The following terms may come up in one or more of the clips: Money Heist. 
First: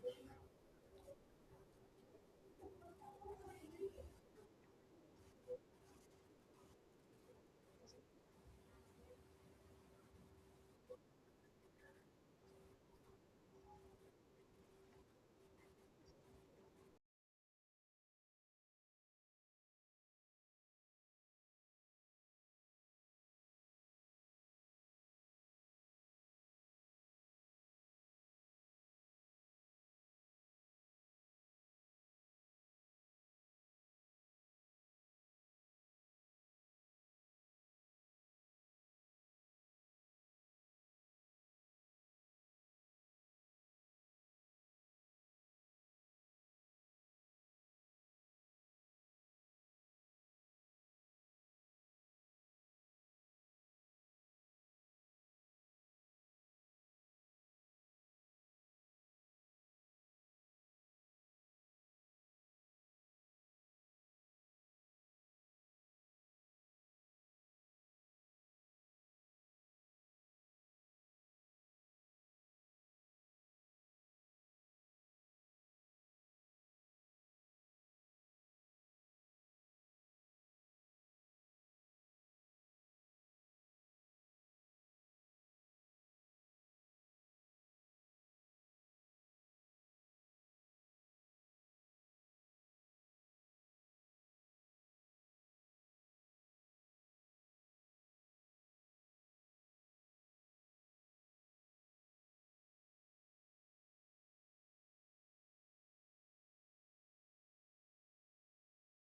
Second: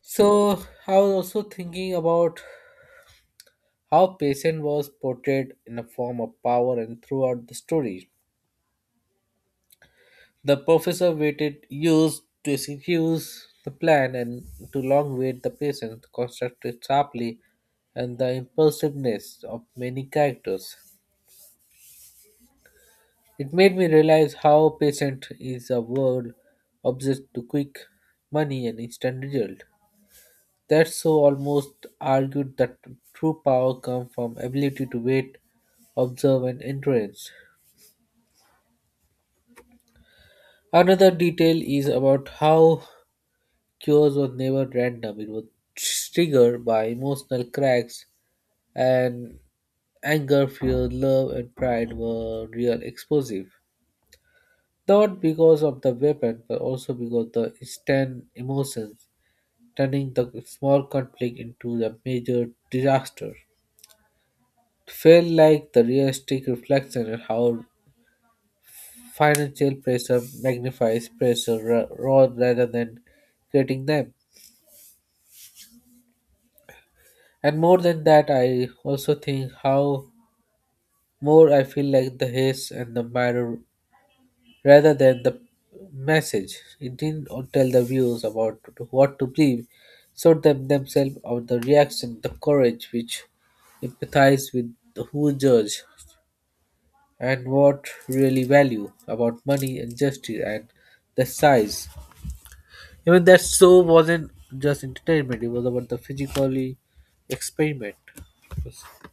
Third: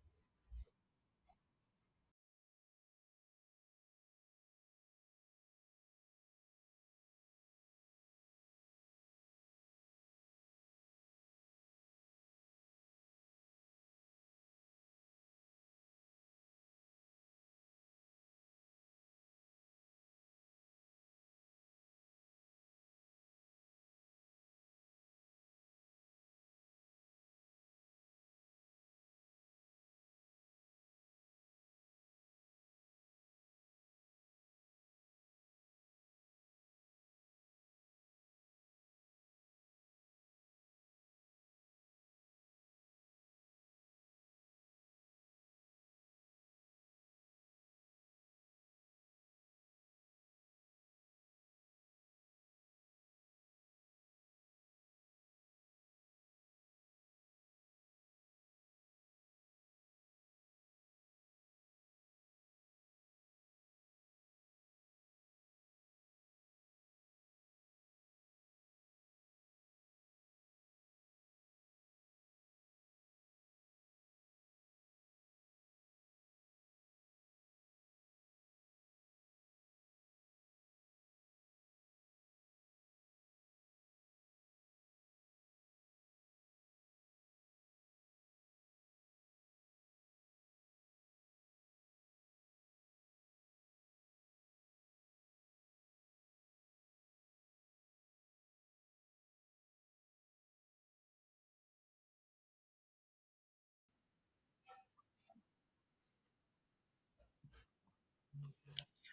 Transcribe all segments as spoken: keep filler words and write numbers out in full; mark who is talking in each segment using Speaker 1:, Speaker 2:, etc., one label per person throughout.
Speaker 1: So I was also thinking about how patient was portrayed in a form of power and throughout the story. The professor waited years to execute the plan and to long wait the patient constructed sharply and the impulsiveness of many characters. It made me realize how patient is a world obsessed to quick money and instant result. That so almost argued that true power comes from ability to wait, observe, and influence. Another detail is about how cures were never random. It was triggered by emotional cracks and anger, fear, love, and pride were real explosive. Not because of the weapon, but also because of the instant emotions, turning the small conflict into a major disaster. Felt like the realistic reflection on how financial pressure magnifies pressure ra- ra- rather than creating them. And more than that, I also think how more I feel like the haze and the mirror rather than the message. It didn't tell the viewers about what to believe, showed them themselves of the reaction, the courage which empathize with who judge. And what really value about money and gesture and the size. Even that show wasn't just entertainment, it was about the physically experiment.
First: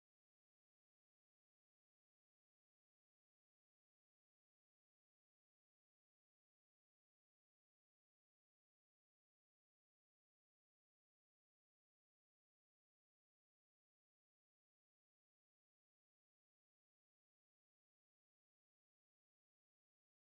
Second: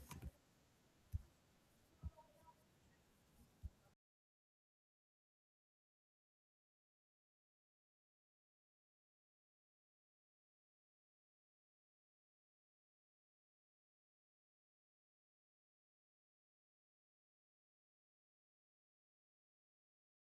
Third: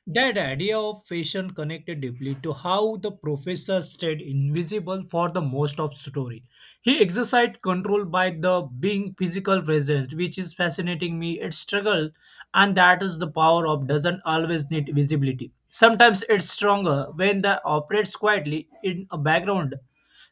Speaker 2: That idea of fashion connected deeply to how the professor stayed invisible for the most of story. He exercised control by the being physical present, which is fascinating me. It struggle, and that is the power of doesn't always need visibility. Sometimes it's stronger when the operates quietly in a background.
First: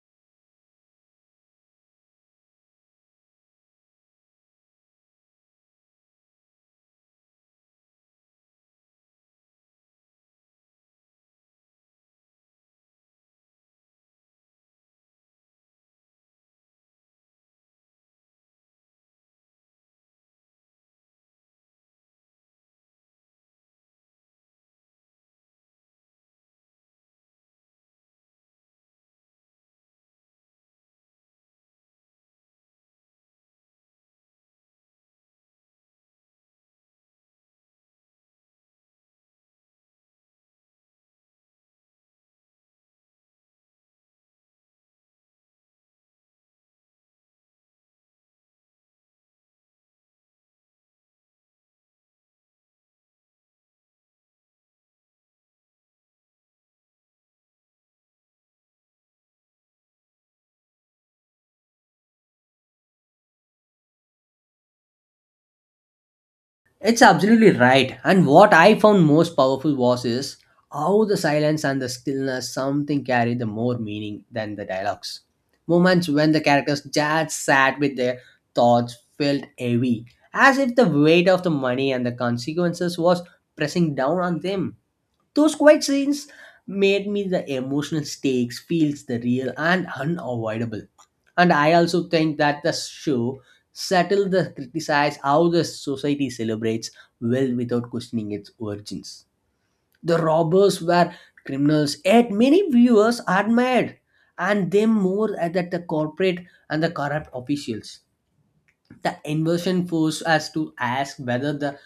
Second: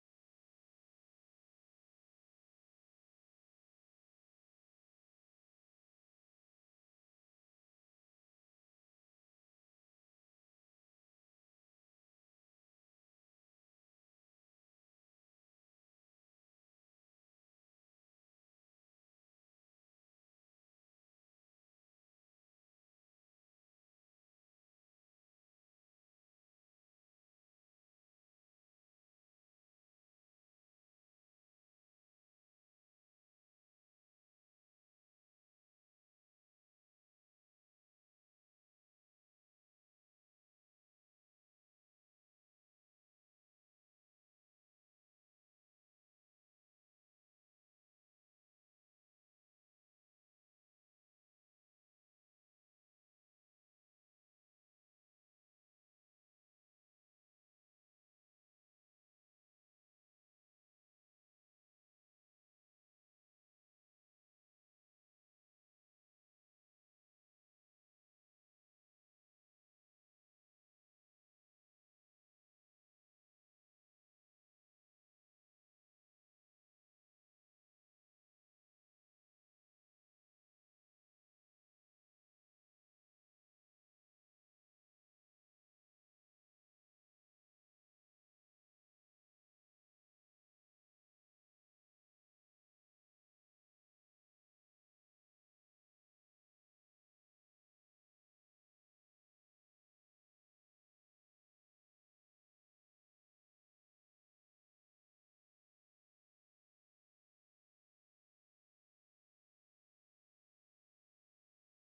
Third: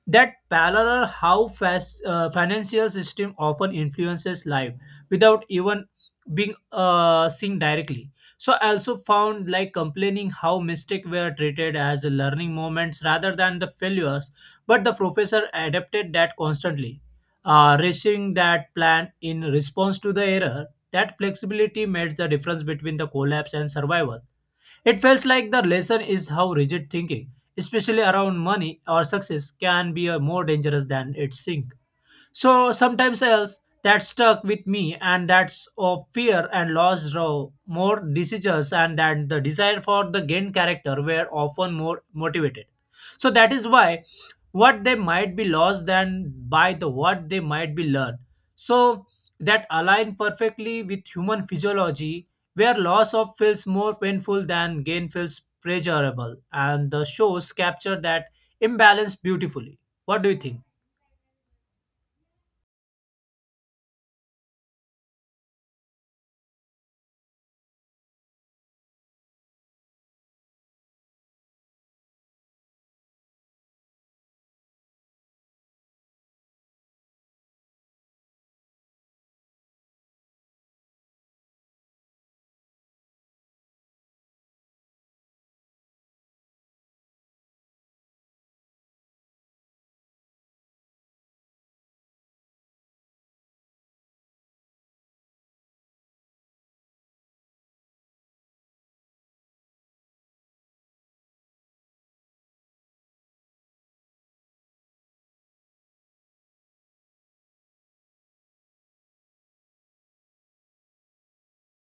Speaker 2: That parallel how fast uh, financial system often influences life without even being uh, seen directly. So I also found like complaining how mistakes were treated as learning moments rather than the failures, but the professor adapted that constantly, uh, raising that plan in response to the error. That flexibility made the difference between the collapse and survival. It feels like the lesson is how rigid thinking, especially around money or success, can be uh, more dangerous than its sink. So sometimes else that stuck with me, and that's of fear and loss draw more decisions, and that the desire for the gain character were often more motivated. So that is why what they might be lost than by the what they might be learned. So that align perfectly with human physiology, where loss of feels more painful than gain feels pleasurable, and the shows capture that imbalance beautifully. What do you think?
Speaker 3: It's absolutely right. And what I found most powerful was is how the silence and the stillness something carry the more meaning than the dialogues. Moments when the characters just sat with their thoughts felt heavy, as if the weight of the money and the consequences was pressing down on them. Those quiet scenes made me the emotional stakes feels the real and unavoidable. And I also think that the show settled the criticize how the society celebrates well without questioning its origins. The robbers were criminals, yet many viewers admired and them more at that the corporate and the corrupt officials. The inversion forced us to ask whether the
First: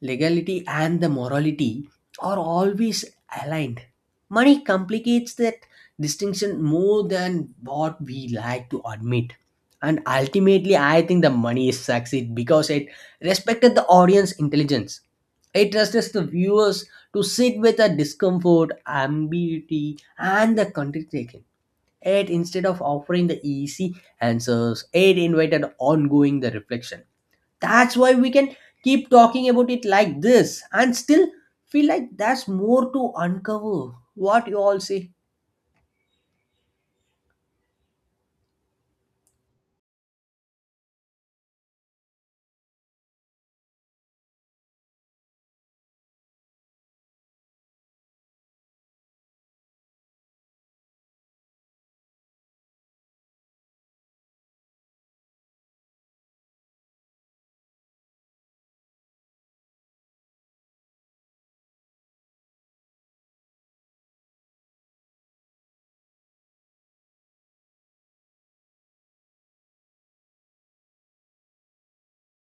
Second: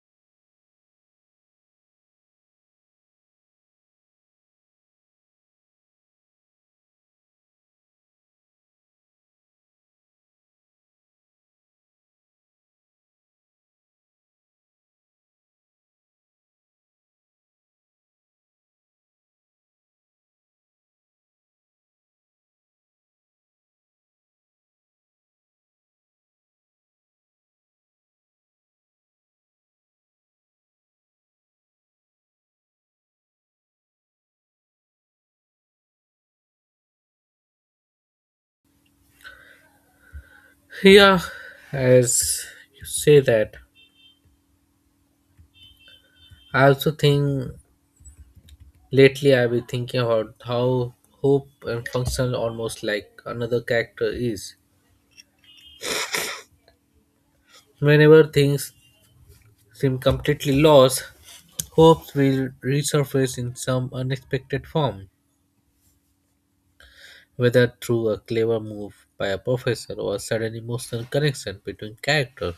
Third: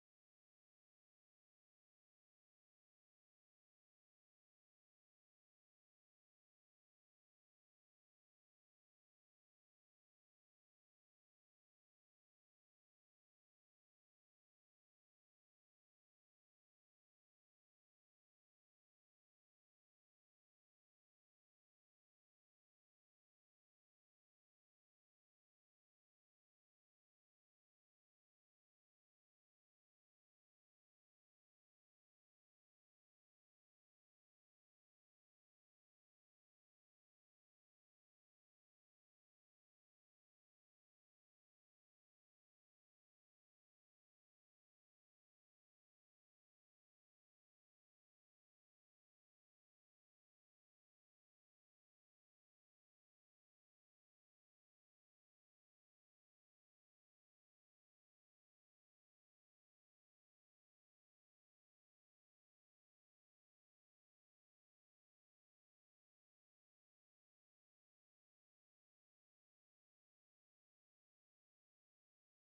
Speaker 3: legality and the morality are always aligned. Money complicates that distinction more than what we like to admit. And ultimately, I think the money succeed because it respected the audience intelligence. It trusted the viewers to sit with the discomfort, ambiguity, and the contradiction. It instead of offering the easy answers, it invited ongoing the reflection, that's why we can keep talking about it like this and still feel like there's more to uncover. What you all say?
Speaker 1: Yeah, as you say that, I also think lately I've been thinking about how hope and functional almost like another character is. Whenever things seem completely lost, hopes will resurface in some unexpected form. Whether through a clever move by a professor or a sudden emotional connection between characters.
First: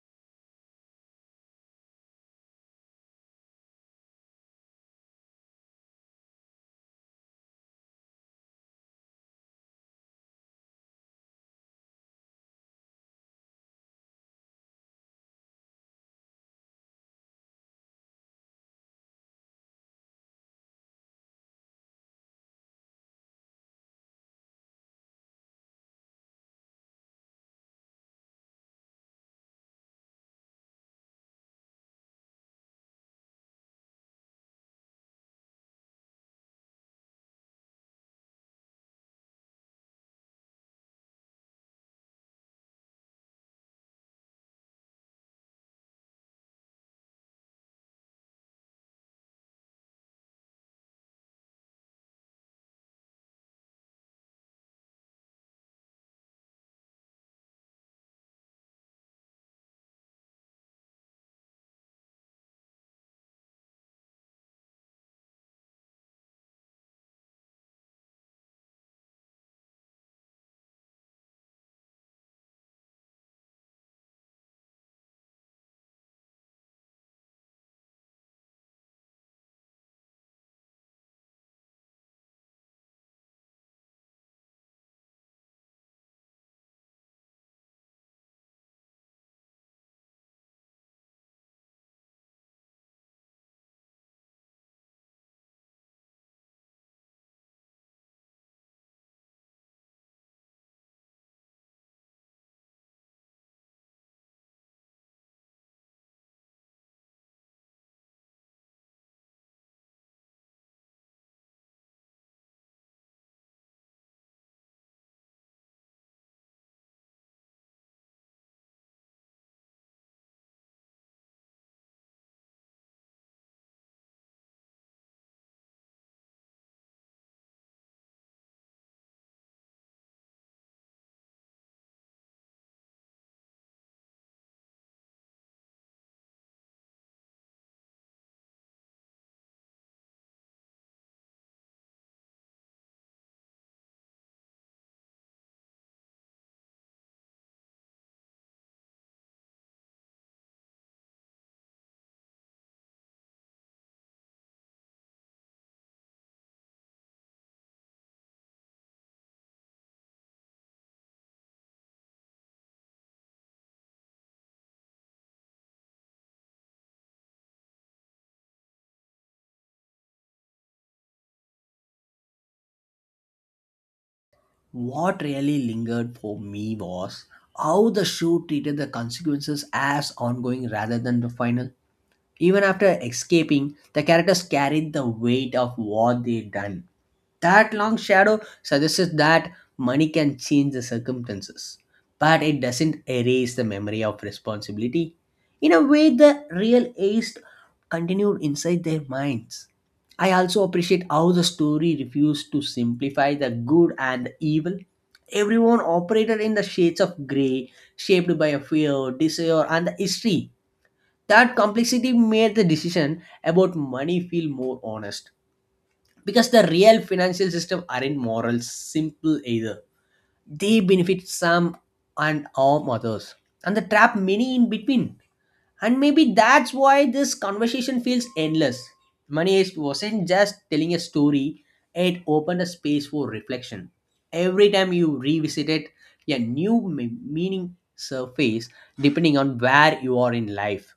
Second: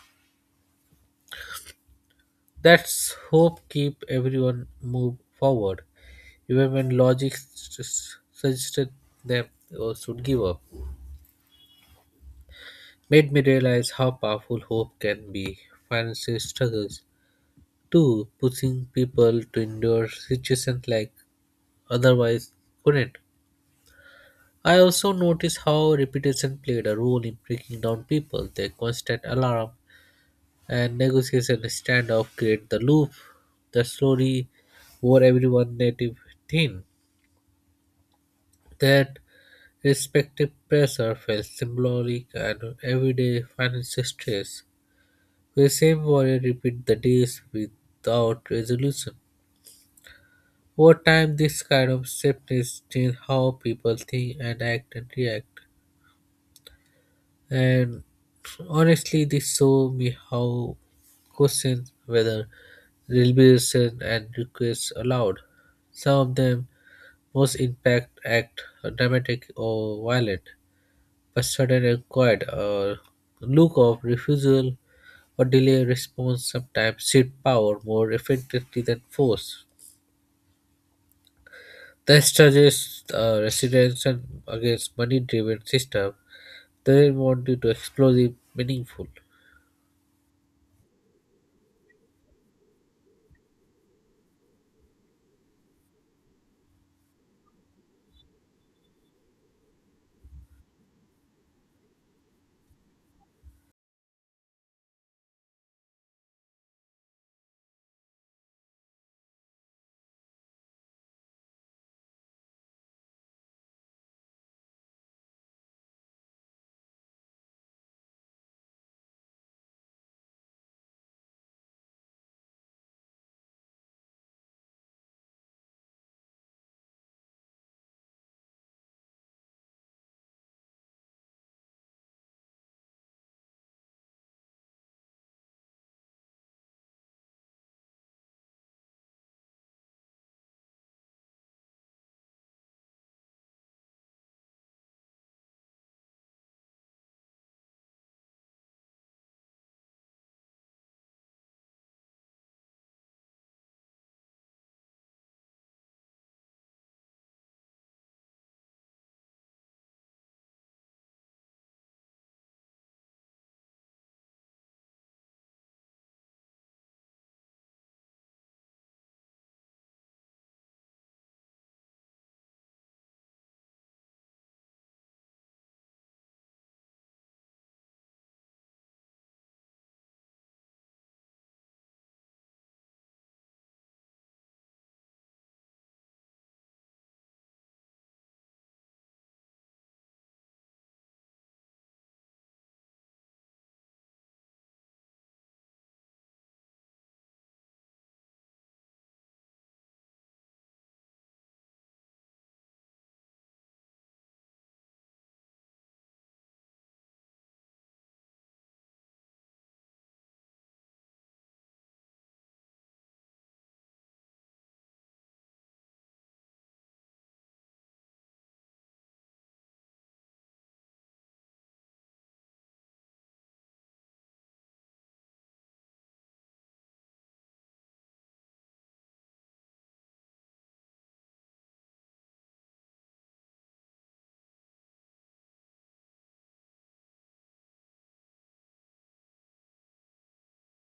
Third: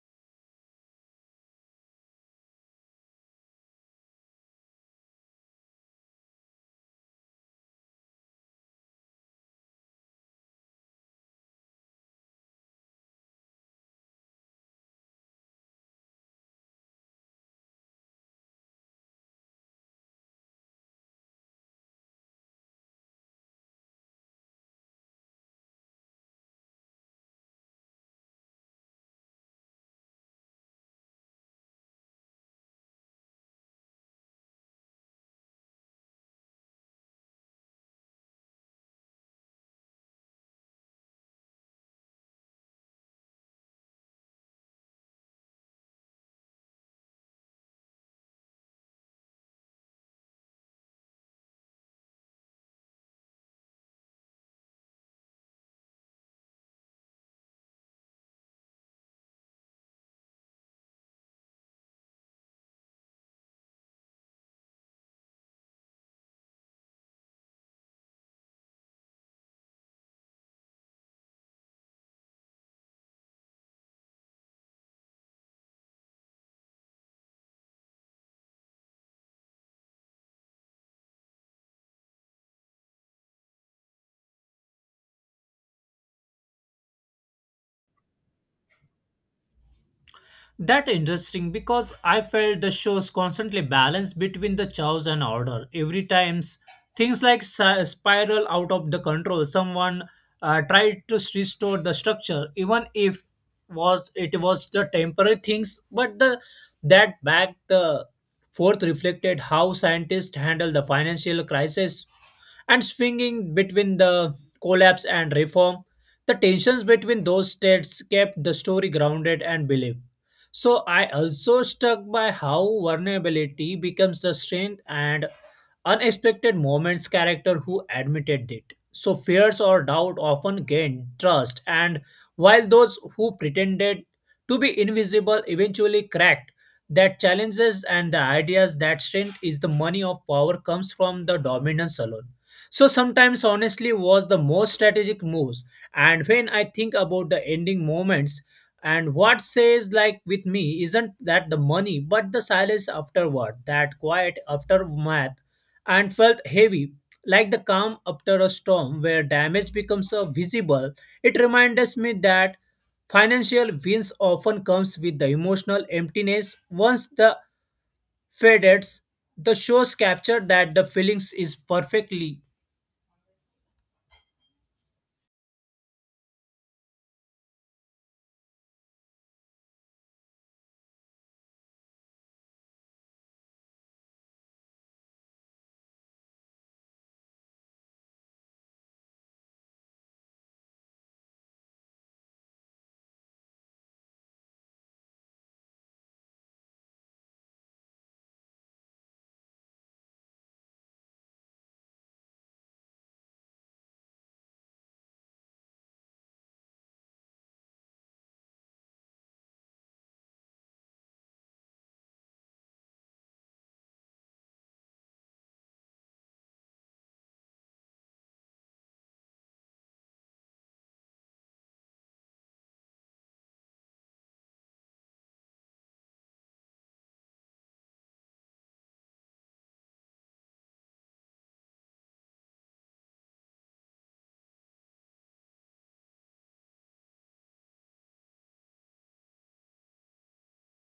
Speaker 1: That's hope keep everyone move forward, even when logic s- s- suggested them or should give up. Made me realize how powerful hope can be. Financial struggles, too, pushing people to endure situations like otherwise couldn't. I also noticed how repetition played a role in breaking down people. Their constant alarm and negotiation and standoff create the loop. The story wore everyone native thin. That respective pressure felt symbolic and everyday financial stress. The same warrior repeat the days without resolution. Over time, this kind of safety changed how people think and act and react. And honestly, this show me how questions whether they'll be deliberation and requests allowed. Some of them most impact act dramatic or violent, but sudden and quiet or look of refusal or delay response sometimes shift power more effectively than force. This charges uh, residents and against money-driven system. They want you to explosive meaningful.
Speaker 2: That interesting because I felt the show's constantly balanced between the chaos and order. Every times things like si- spiral out of the control, someone uh, tried to restore the structure, even if was it was the temporary things. But the that back the forth reflected how scientists handle the financial crisis and swinging between the collapse and reform. The tensions between those states kept the story grounded and believable. So I also struck by how vulnerability becomes the strength and unexpected moments character who admitted it. So fears or doubt often gain trust and while those who pretended to be invisible eventually cracked that challenges and the ideas that strength is the money of power comes from the dominance alone so sometimes honestly was the most strategic moves. And when I think about the ending moments and what says like with me isn't that the money but the silence afterward, that quiet aftermath and felt heavy like the calm after a storm where damage becomes uh, visible. It reminds me that financial wins often comes with the emotional emptiness once the fades the shows capture that the feelings is perfectly.
Speaker 3: What really lingered for me was how the show treated the consequences as ongoing rather than the final. Even after escaping, the characters carried the weight of what they had done. That long shadow suggests that money can change the circumstances, but it doesn't erase the memory of responsibility. In a way, the real ace continued inside their minds. I also appreciate how the story refused to simplify the good and the evil. Everyone operated in the shades of grey, shaped by a fear, desire, and the history. That complexity made the decision about money feel more honest because the real financial system aren't moral simple either, they benefit some and harm others and the trap many in between. And maybe that's why this conversation feels endless. Money wasn't just telling a story, it opened a space for reflection. Every time you revisit it, a new me- meaning surface depending on where you are in life.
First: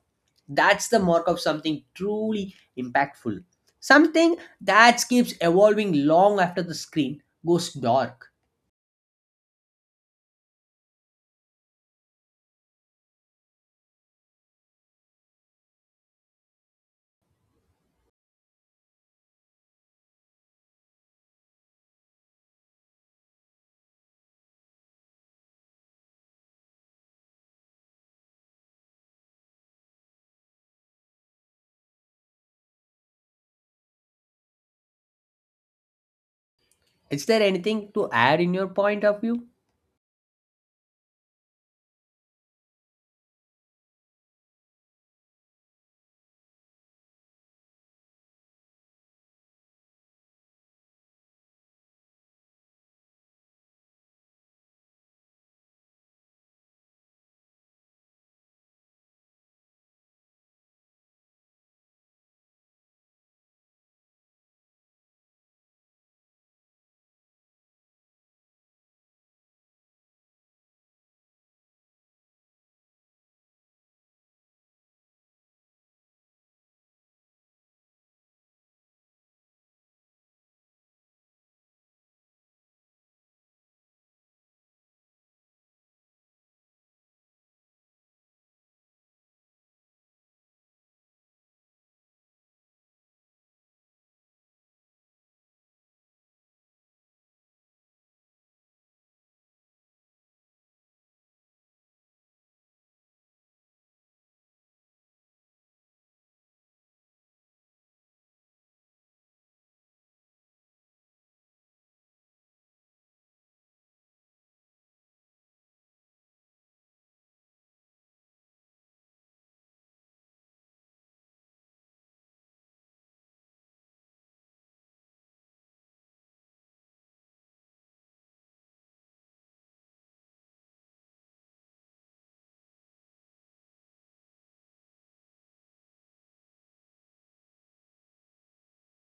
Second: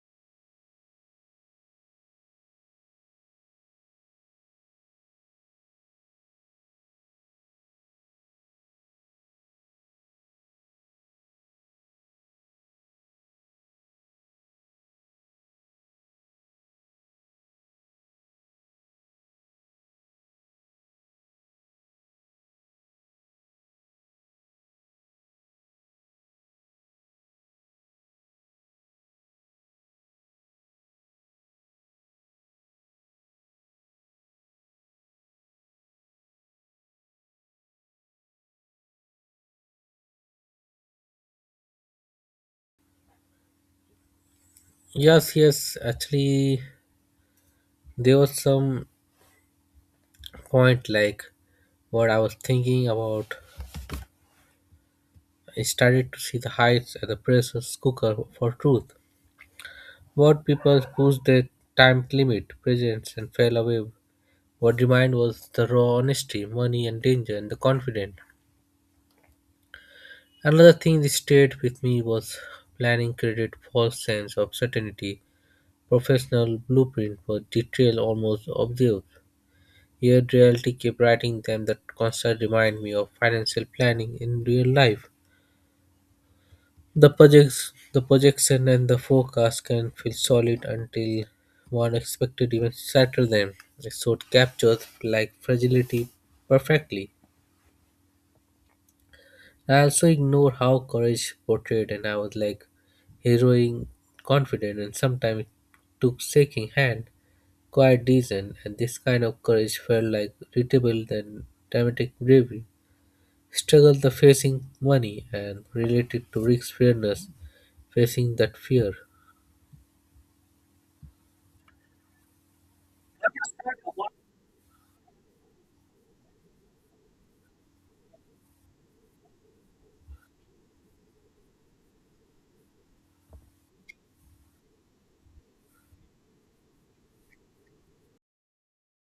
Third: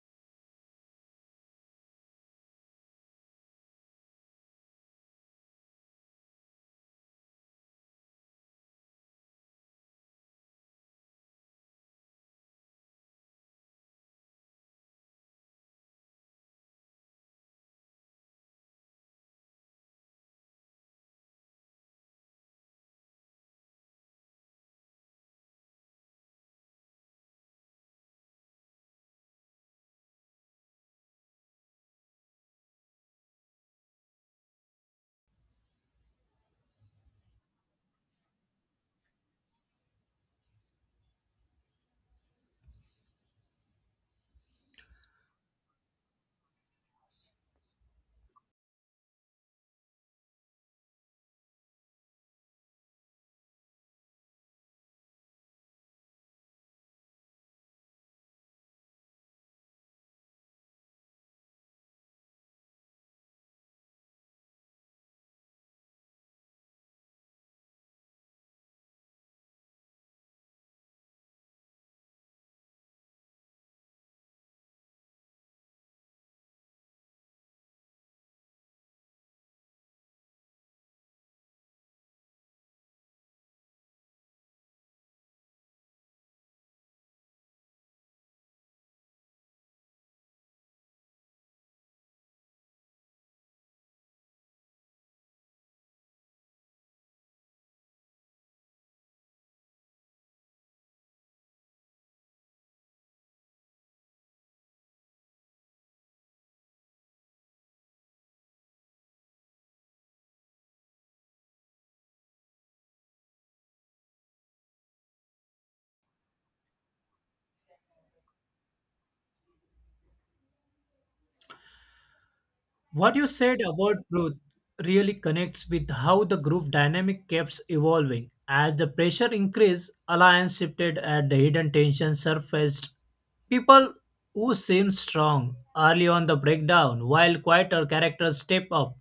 Speaker 3: That's the mark of something truly impactful, something that keeps evolving long after the screen goes dark. Is there anything to add in your point of view?
Speaker 1: Yes, yes. Actually, there was some point like what I was thinking about. I started to see the heights at the presence cooker for truth. What people pushed their time limit, presence, and fell away. What remained was the raw honesty, money, and danger, and the confidence. Another thing that stayed with me was planning created false sense of certainty, professional blueprint for detail almost obscure. Yet reality kept writing them that constant remind me of financial planning in real life. The projects the projection and the forecast can feel solid until one expected even shatter them. So it captures like fragility perfectly. I also ignore how courage portrayed and I was like heroic confident and sometimes it took shaking hand, quite decent and this kind of courage felt like readable than dramatic bravery. Struggle the facing money and related to risk fairness facing that fear.
Speaker 2: What you said about truth really connects with how the group dynamic keeps evolving. As the pressure increased, alliance shifted and the hidden tension surfaced. People who seem strong early on the breakdown, while quieter characters step up.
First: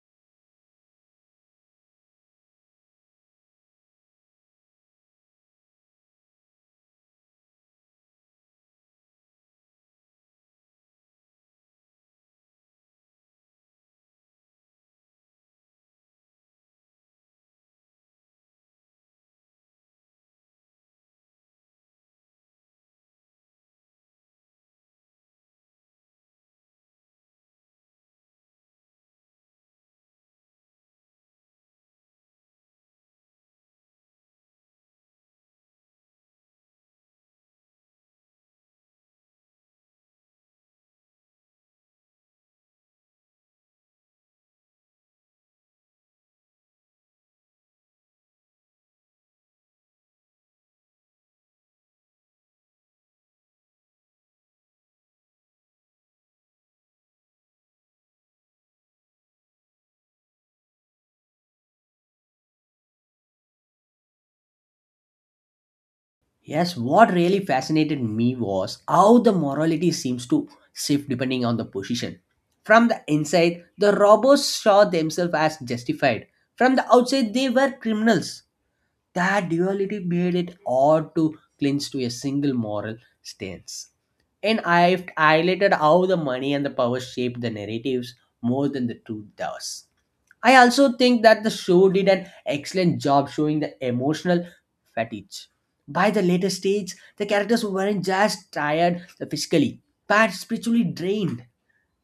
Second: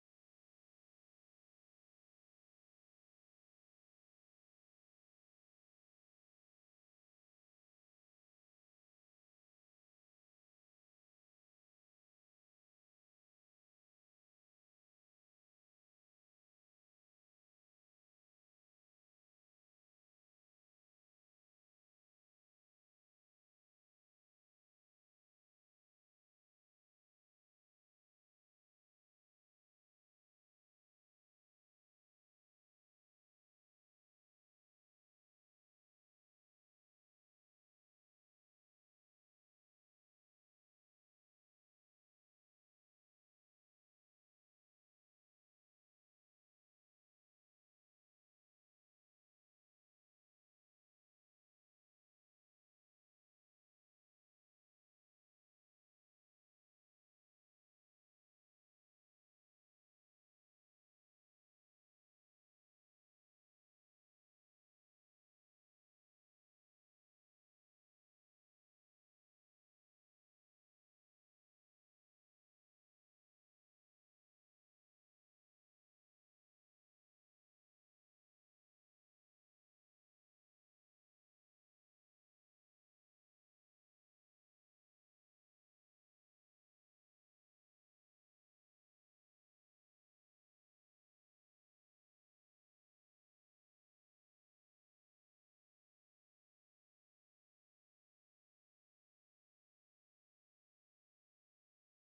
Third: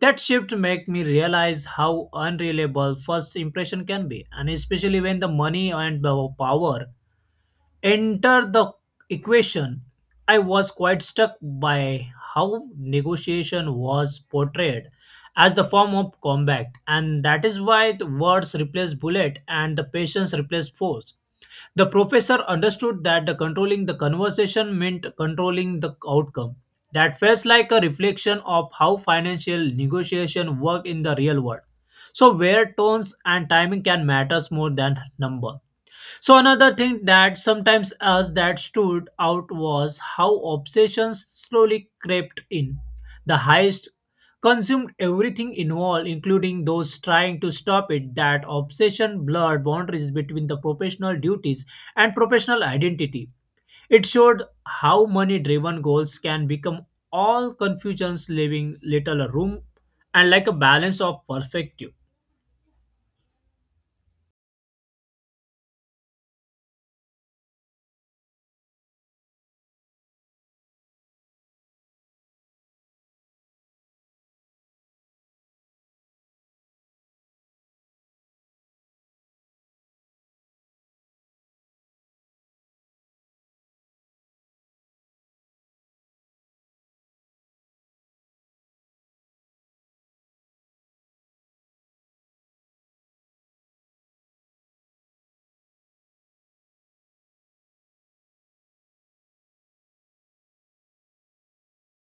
Speaker 2: That shift made me realize how unreliable first impression can be, and especially when the money and the power enter the equation. I was quite struck by how negotiation was portrayed as the form of combat, and that is why the words replaced bullet and the patience replaced force. The professor understood that the controlling the conversation meant controlling the outcome. That felt like a reflection of how financial negotiation work in the real world. So where tones and timing can matters more than number. So another thing that sometimes us that stood out was how obsessions slowly crept in. The heist consumed everything involved, including those trying to stop it. That obsession blurred boundaries between the professional duties and professional identity. It showed how money driven goals can become all confusions, leaving little room and like a balance of perspective.
Speaker 3: Yes, what really fascinated me was how the morality seems to shift depending on the position. From the inside, the robbers saw themselves as justified. From the outside, they were criminals. That duality made it hard to clinch to a single moral stance. And I've highlighted how the money and the power shaped the narratives more than the truth does. I also think that the show did an excellent job showing the emotional fatigue. By the later stage, the characters weren't just tired physically, but spiritually drained.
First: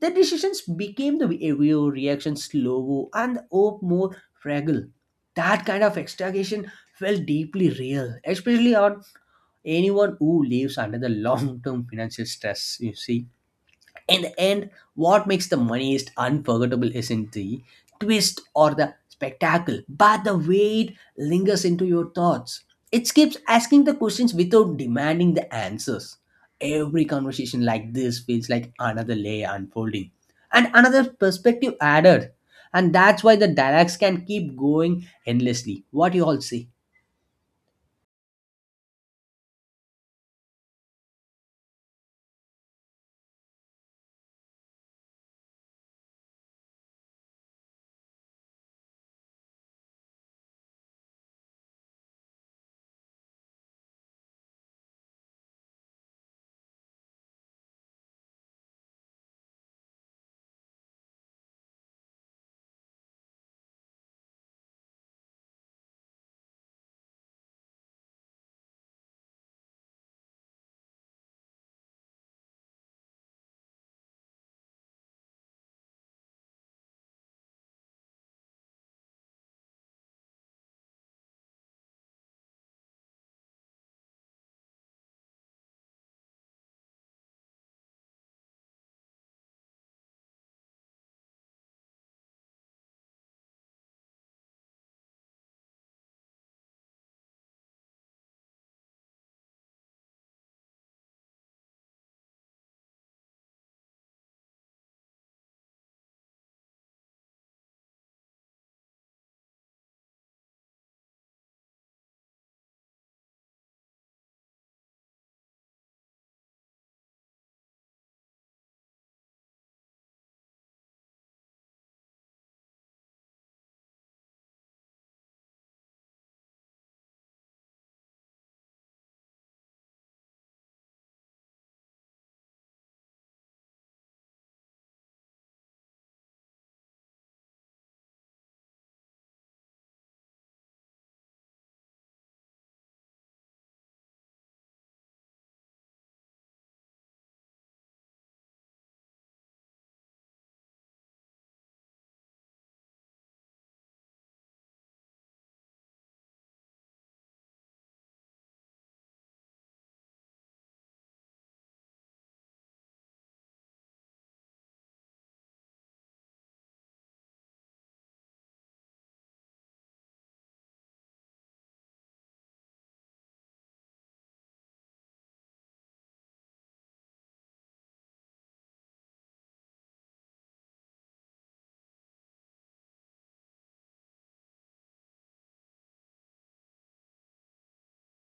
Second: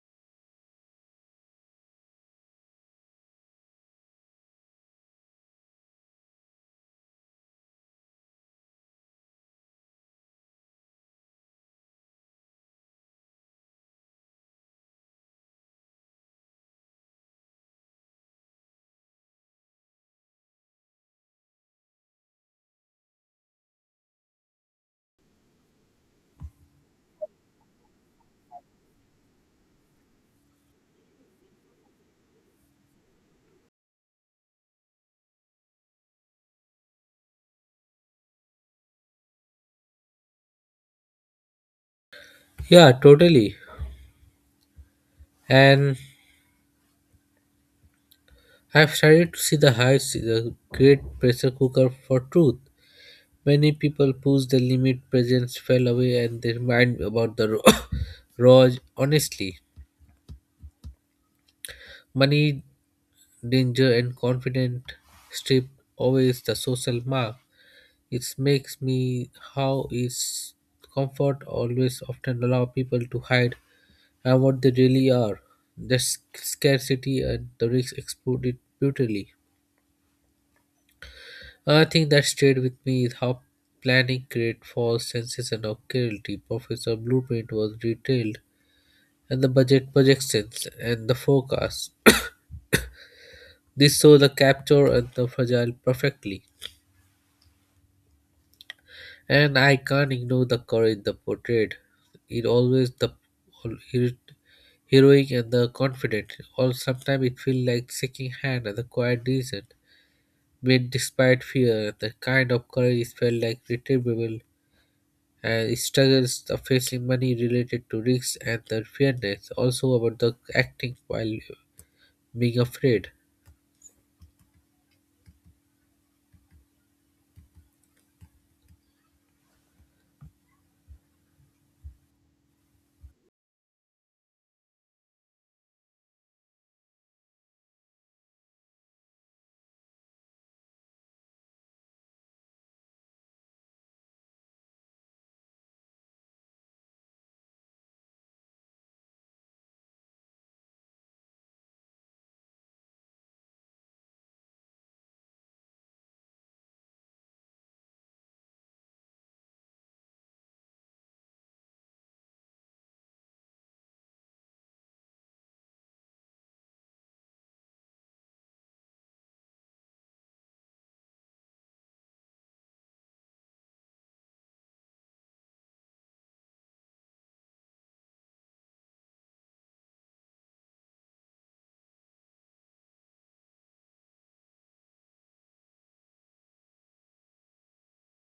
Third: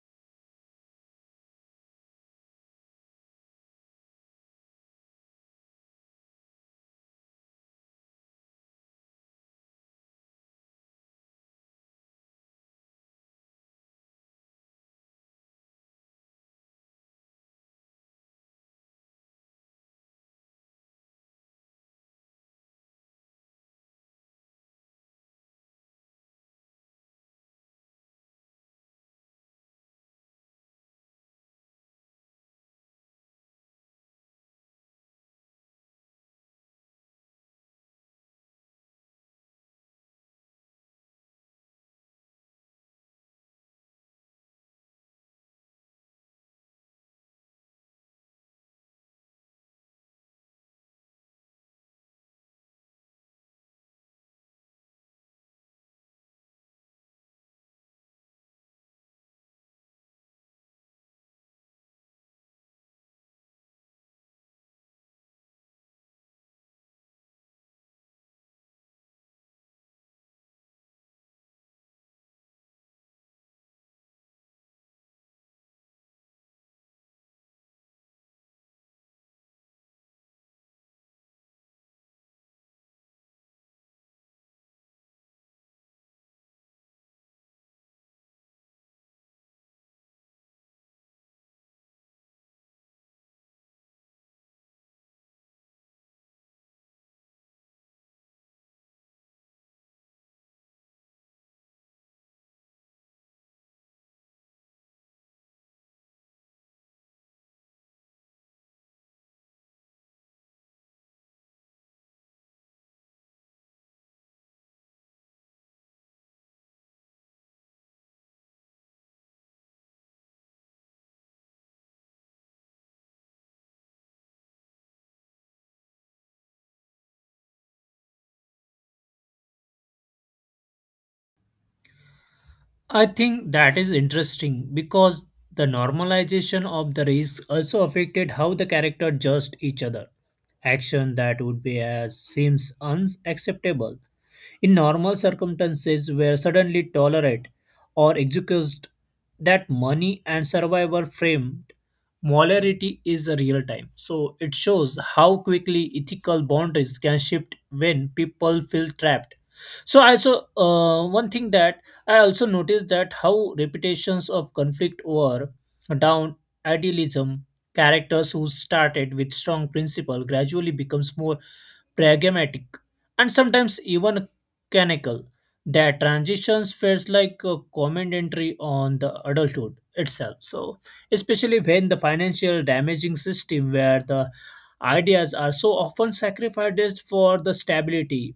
Speaker 3: Their decisions became the behavior reaction slow and the hope more fragile. That kind of extragation felt deeply real, especially on anyone who lives under the long term financial stress, you see, in the end, what makes the moneyest unforgettable isn't the twist or the spectacle, but the way it lingers into your thoughts. It keeps asking the questions without demanding the answers. Every conversation like this feels like another layer unfolding and another perspective added. And that's why the dialogues can keep going endlessly. What do you all say?
Speaker 1: Yeah, totally. And I've started to see the heights is a great pressure cooker for truth. Many people push the limit presence fell away and they mind about the ro- raw honestly, money, danger, and confident strip always the social mark. It makes me how is comfort always often allow people to hide and what they really are. Their sc- scarcity and the risks exploded brutally. Another thing that stayed with me is how planning created false senses and of clarity. Professor Blueprint was detailed, and the budget projections and the forecast. This saw the capture and the fragile perfectly, and I can't ignore the courage the portrayed. It always the all- hero- heroic and the confident, or sometimes it feels like shaking hand and the quiet reason. But despite fear, the kind of courage is felt like retrievable and struggles of facing money related to risks and the fairness, also about the acting while being afraid.
Speaker 2: I think that is interesting because the normalization of the race also affected how the character judged each other. Action that would be as seems unacceptable in normal circumstances were suddenly tolerated or excused. That money and survivor framed molarity is a real time. So it shows how quickly ethical boundaries can shift when people feel trapped. So I also uh, one thing that I also noticed that how reputations of conflict were down idealism characters who started with strong principle gradually becomes more pragmatic and sometimes even canonical. That transitions feels like a commentary on the adulthood itself. So especially when the financial damaging system where the ideas are so often sacrificed for the stability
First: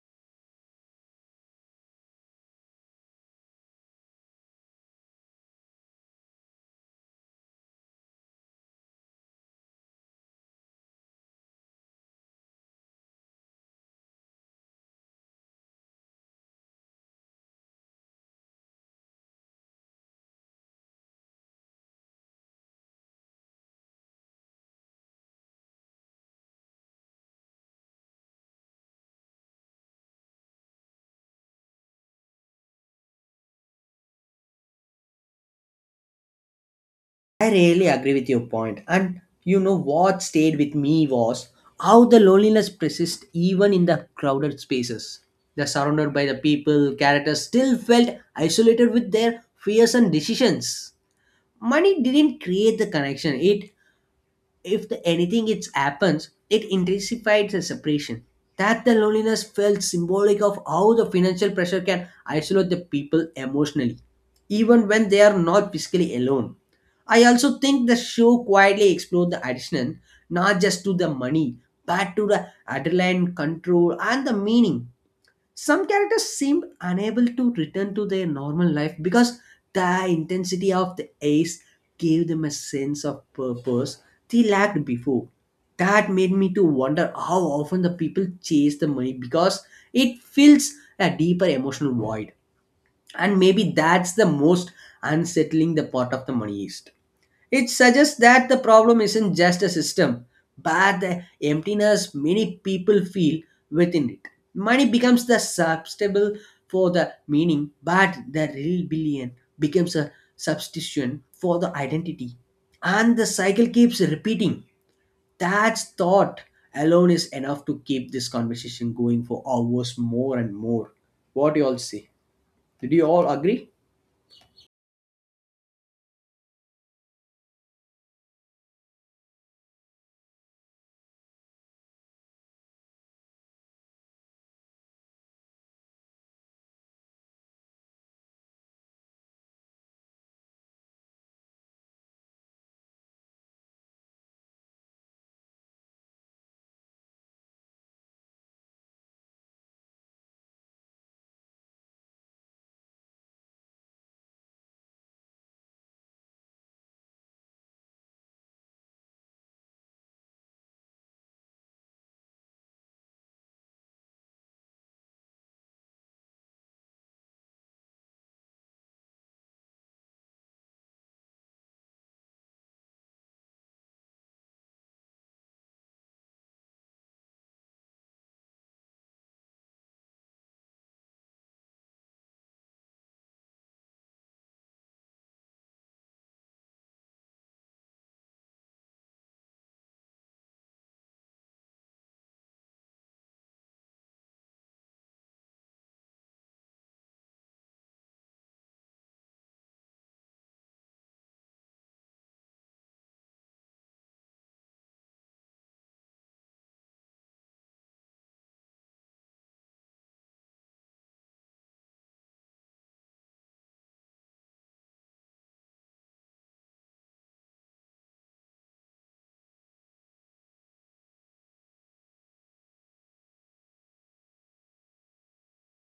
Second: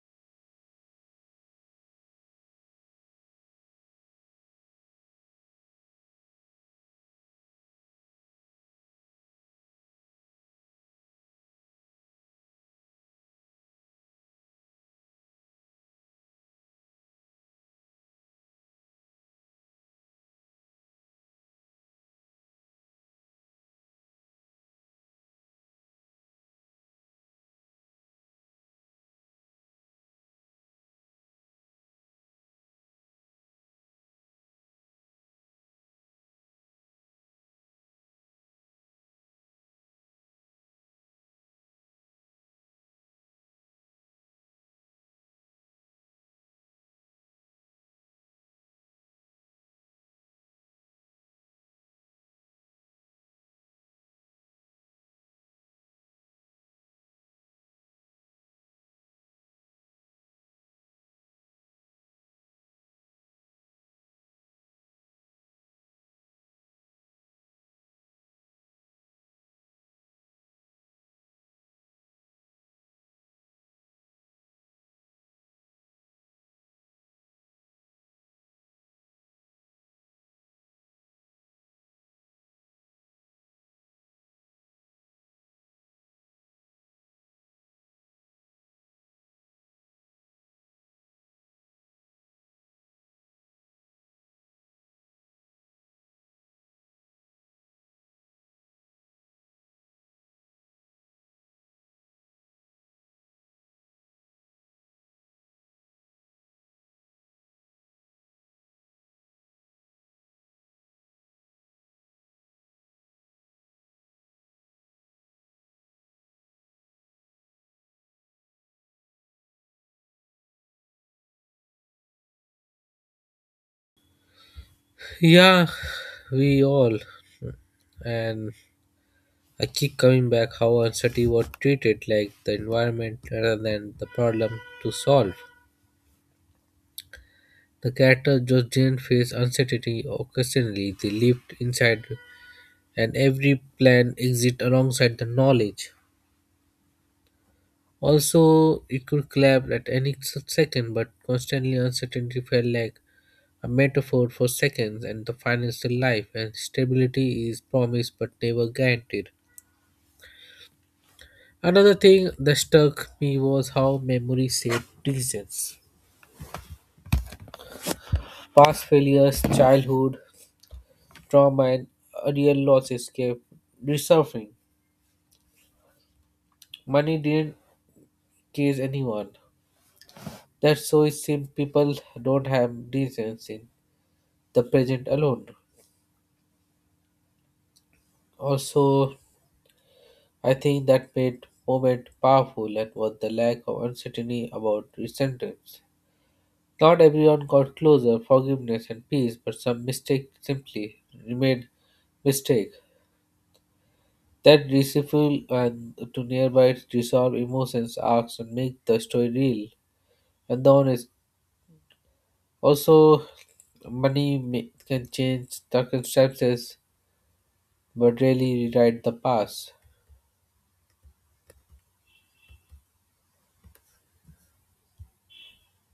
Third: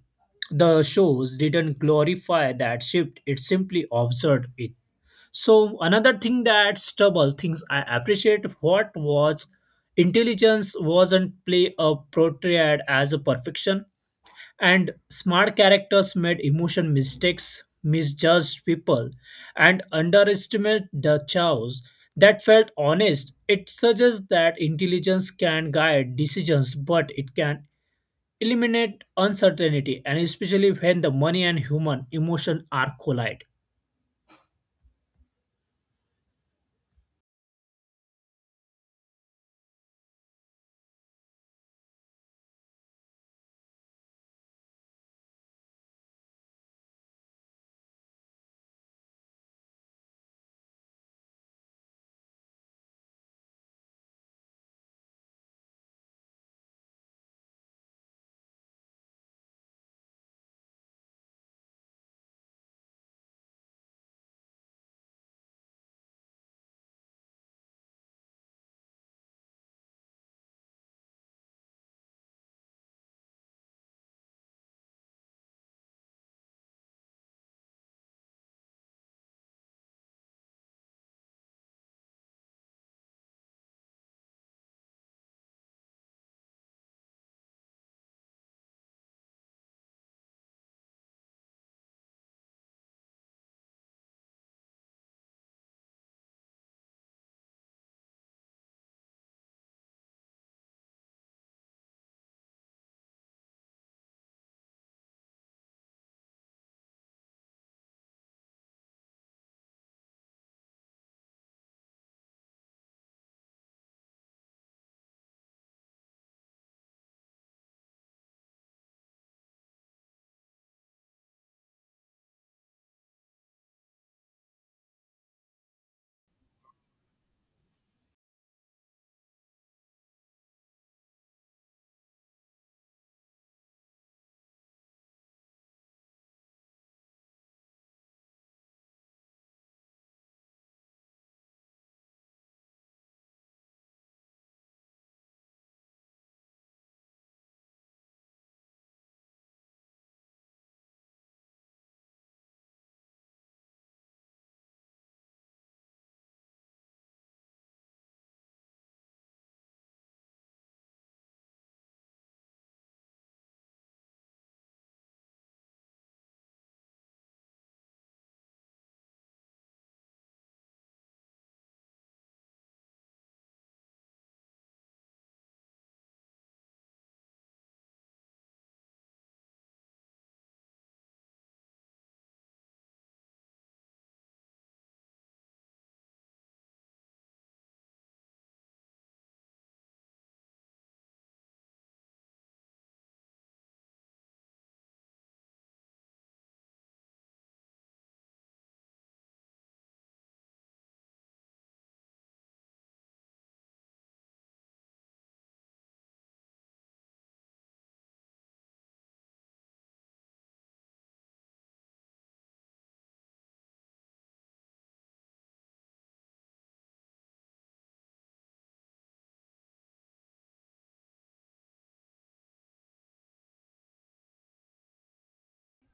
Speaker 2: the shows didn't glorify that shift, it simply observed it. So another thing that stubble things I appreciate what was intelligence wasn't play a portrayed as a perfection and smart characters made emotion mistakes misjudged people and underestimate the chaos. That felt honest. It suggests that intelligence can guide decisions but it can eliminate uncertainty and especially when the money and human emotion are collide.
Speaker 3: I really agree with your point. And you know what stayed with me was how the loneliness persists even in the crowded spaces. The surrounded by the people, characters still felt isolated with their fears and decisions. Money didn't create the connection, it, if the anything it happens, it intensifies the separation. That the loneliness felt symbolic of how the financial pressure can isolate the people emotionally, even when they are not physically alone. I also think the show quietly explored the addiction, not just to the money, but to the adrenaline control and the meaning. Some characters seem unable to return to their normal life because the intensity of the ace gave them a sense of purpose they lacked before. That made me to wonder how often the people chase the money because it fills a deeper emotional void. And maybe that's the most unsettling the part of the money is, it suggests that the problem isn't just a system, but the emptiness many people feel within it. Money becomes the substable for the meaning, but the real billion becomes a substitution for the identity. And the cycle keeps repeating. That thought alone is enough to keep this conversation going for hours more and more. What do you all say? Did you all agree?
Speaker 1: Yeah, we all. And I keep coming back how uncertainty was treated like the environment rather than the problem to solve. The character just didn't face uncertainty occasionally, they lived inside and every plan exit alongside the knowledge. Also, it could collapse at any s- second, but constantly uncertainty felt like a metaphor for seconds and the financial life, and stability is promised but never guaranteed. Another thing that struck me was how memory shaped decisions. Past failures, childhood, trauma, and real losses kept resurfacing. Money didn't case anyone. That's so it seems people don't have reasons in the present alone. Also, I think that made moment powerful and was the lack of uncertainty about resentment. Not everyone got closer, forgiveness and peace, but some mistake simply remained mistake. That disciple and to nearby resolve emotions, arcs, and make the story real and the honest. Also, money ma- can change circumstances, but really rewrite the past.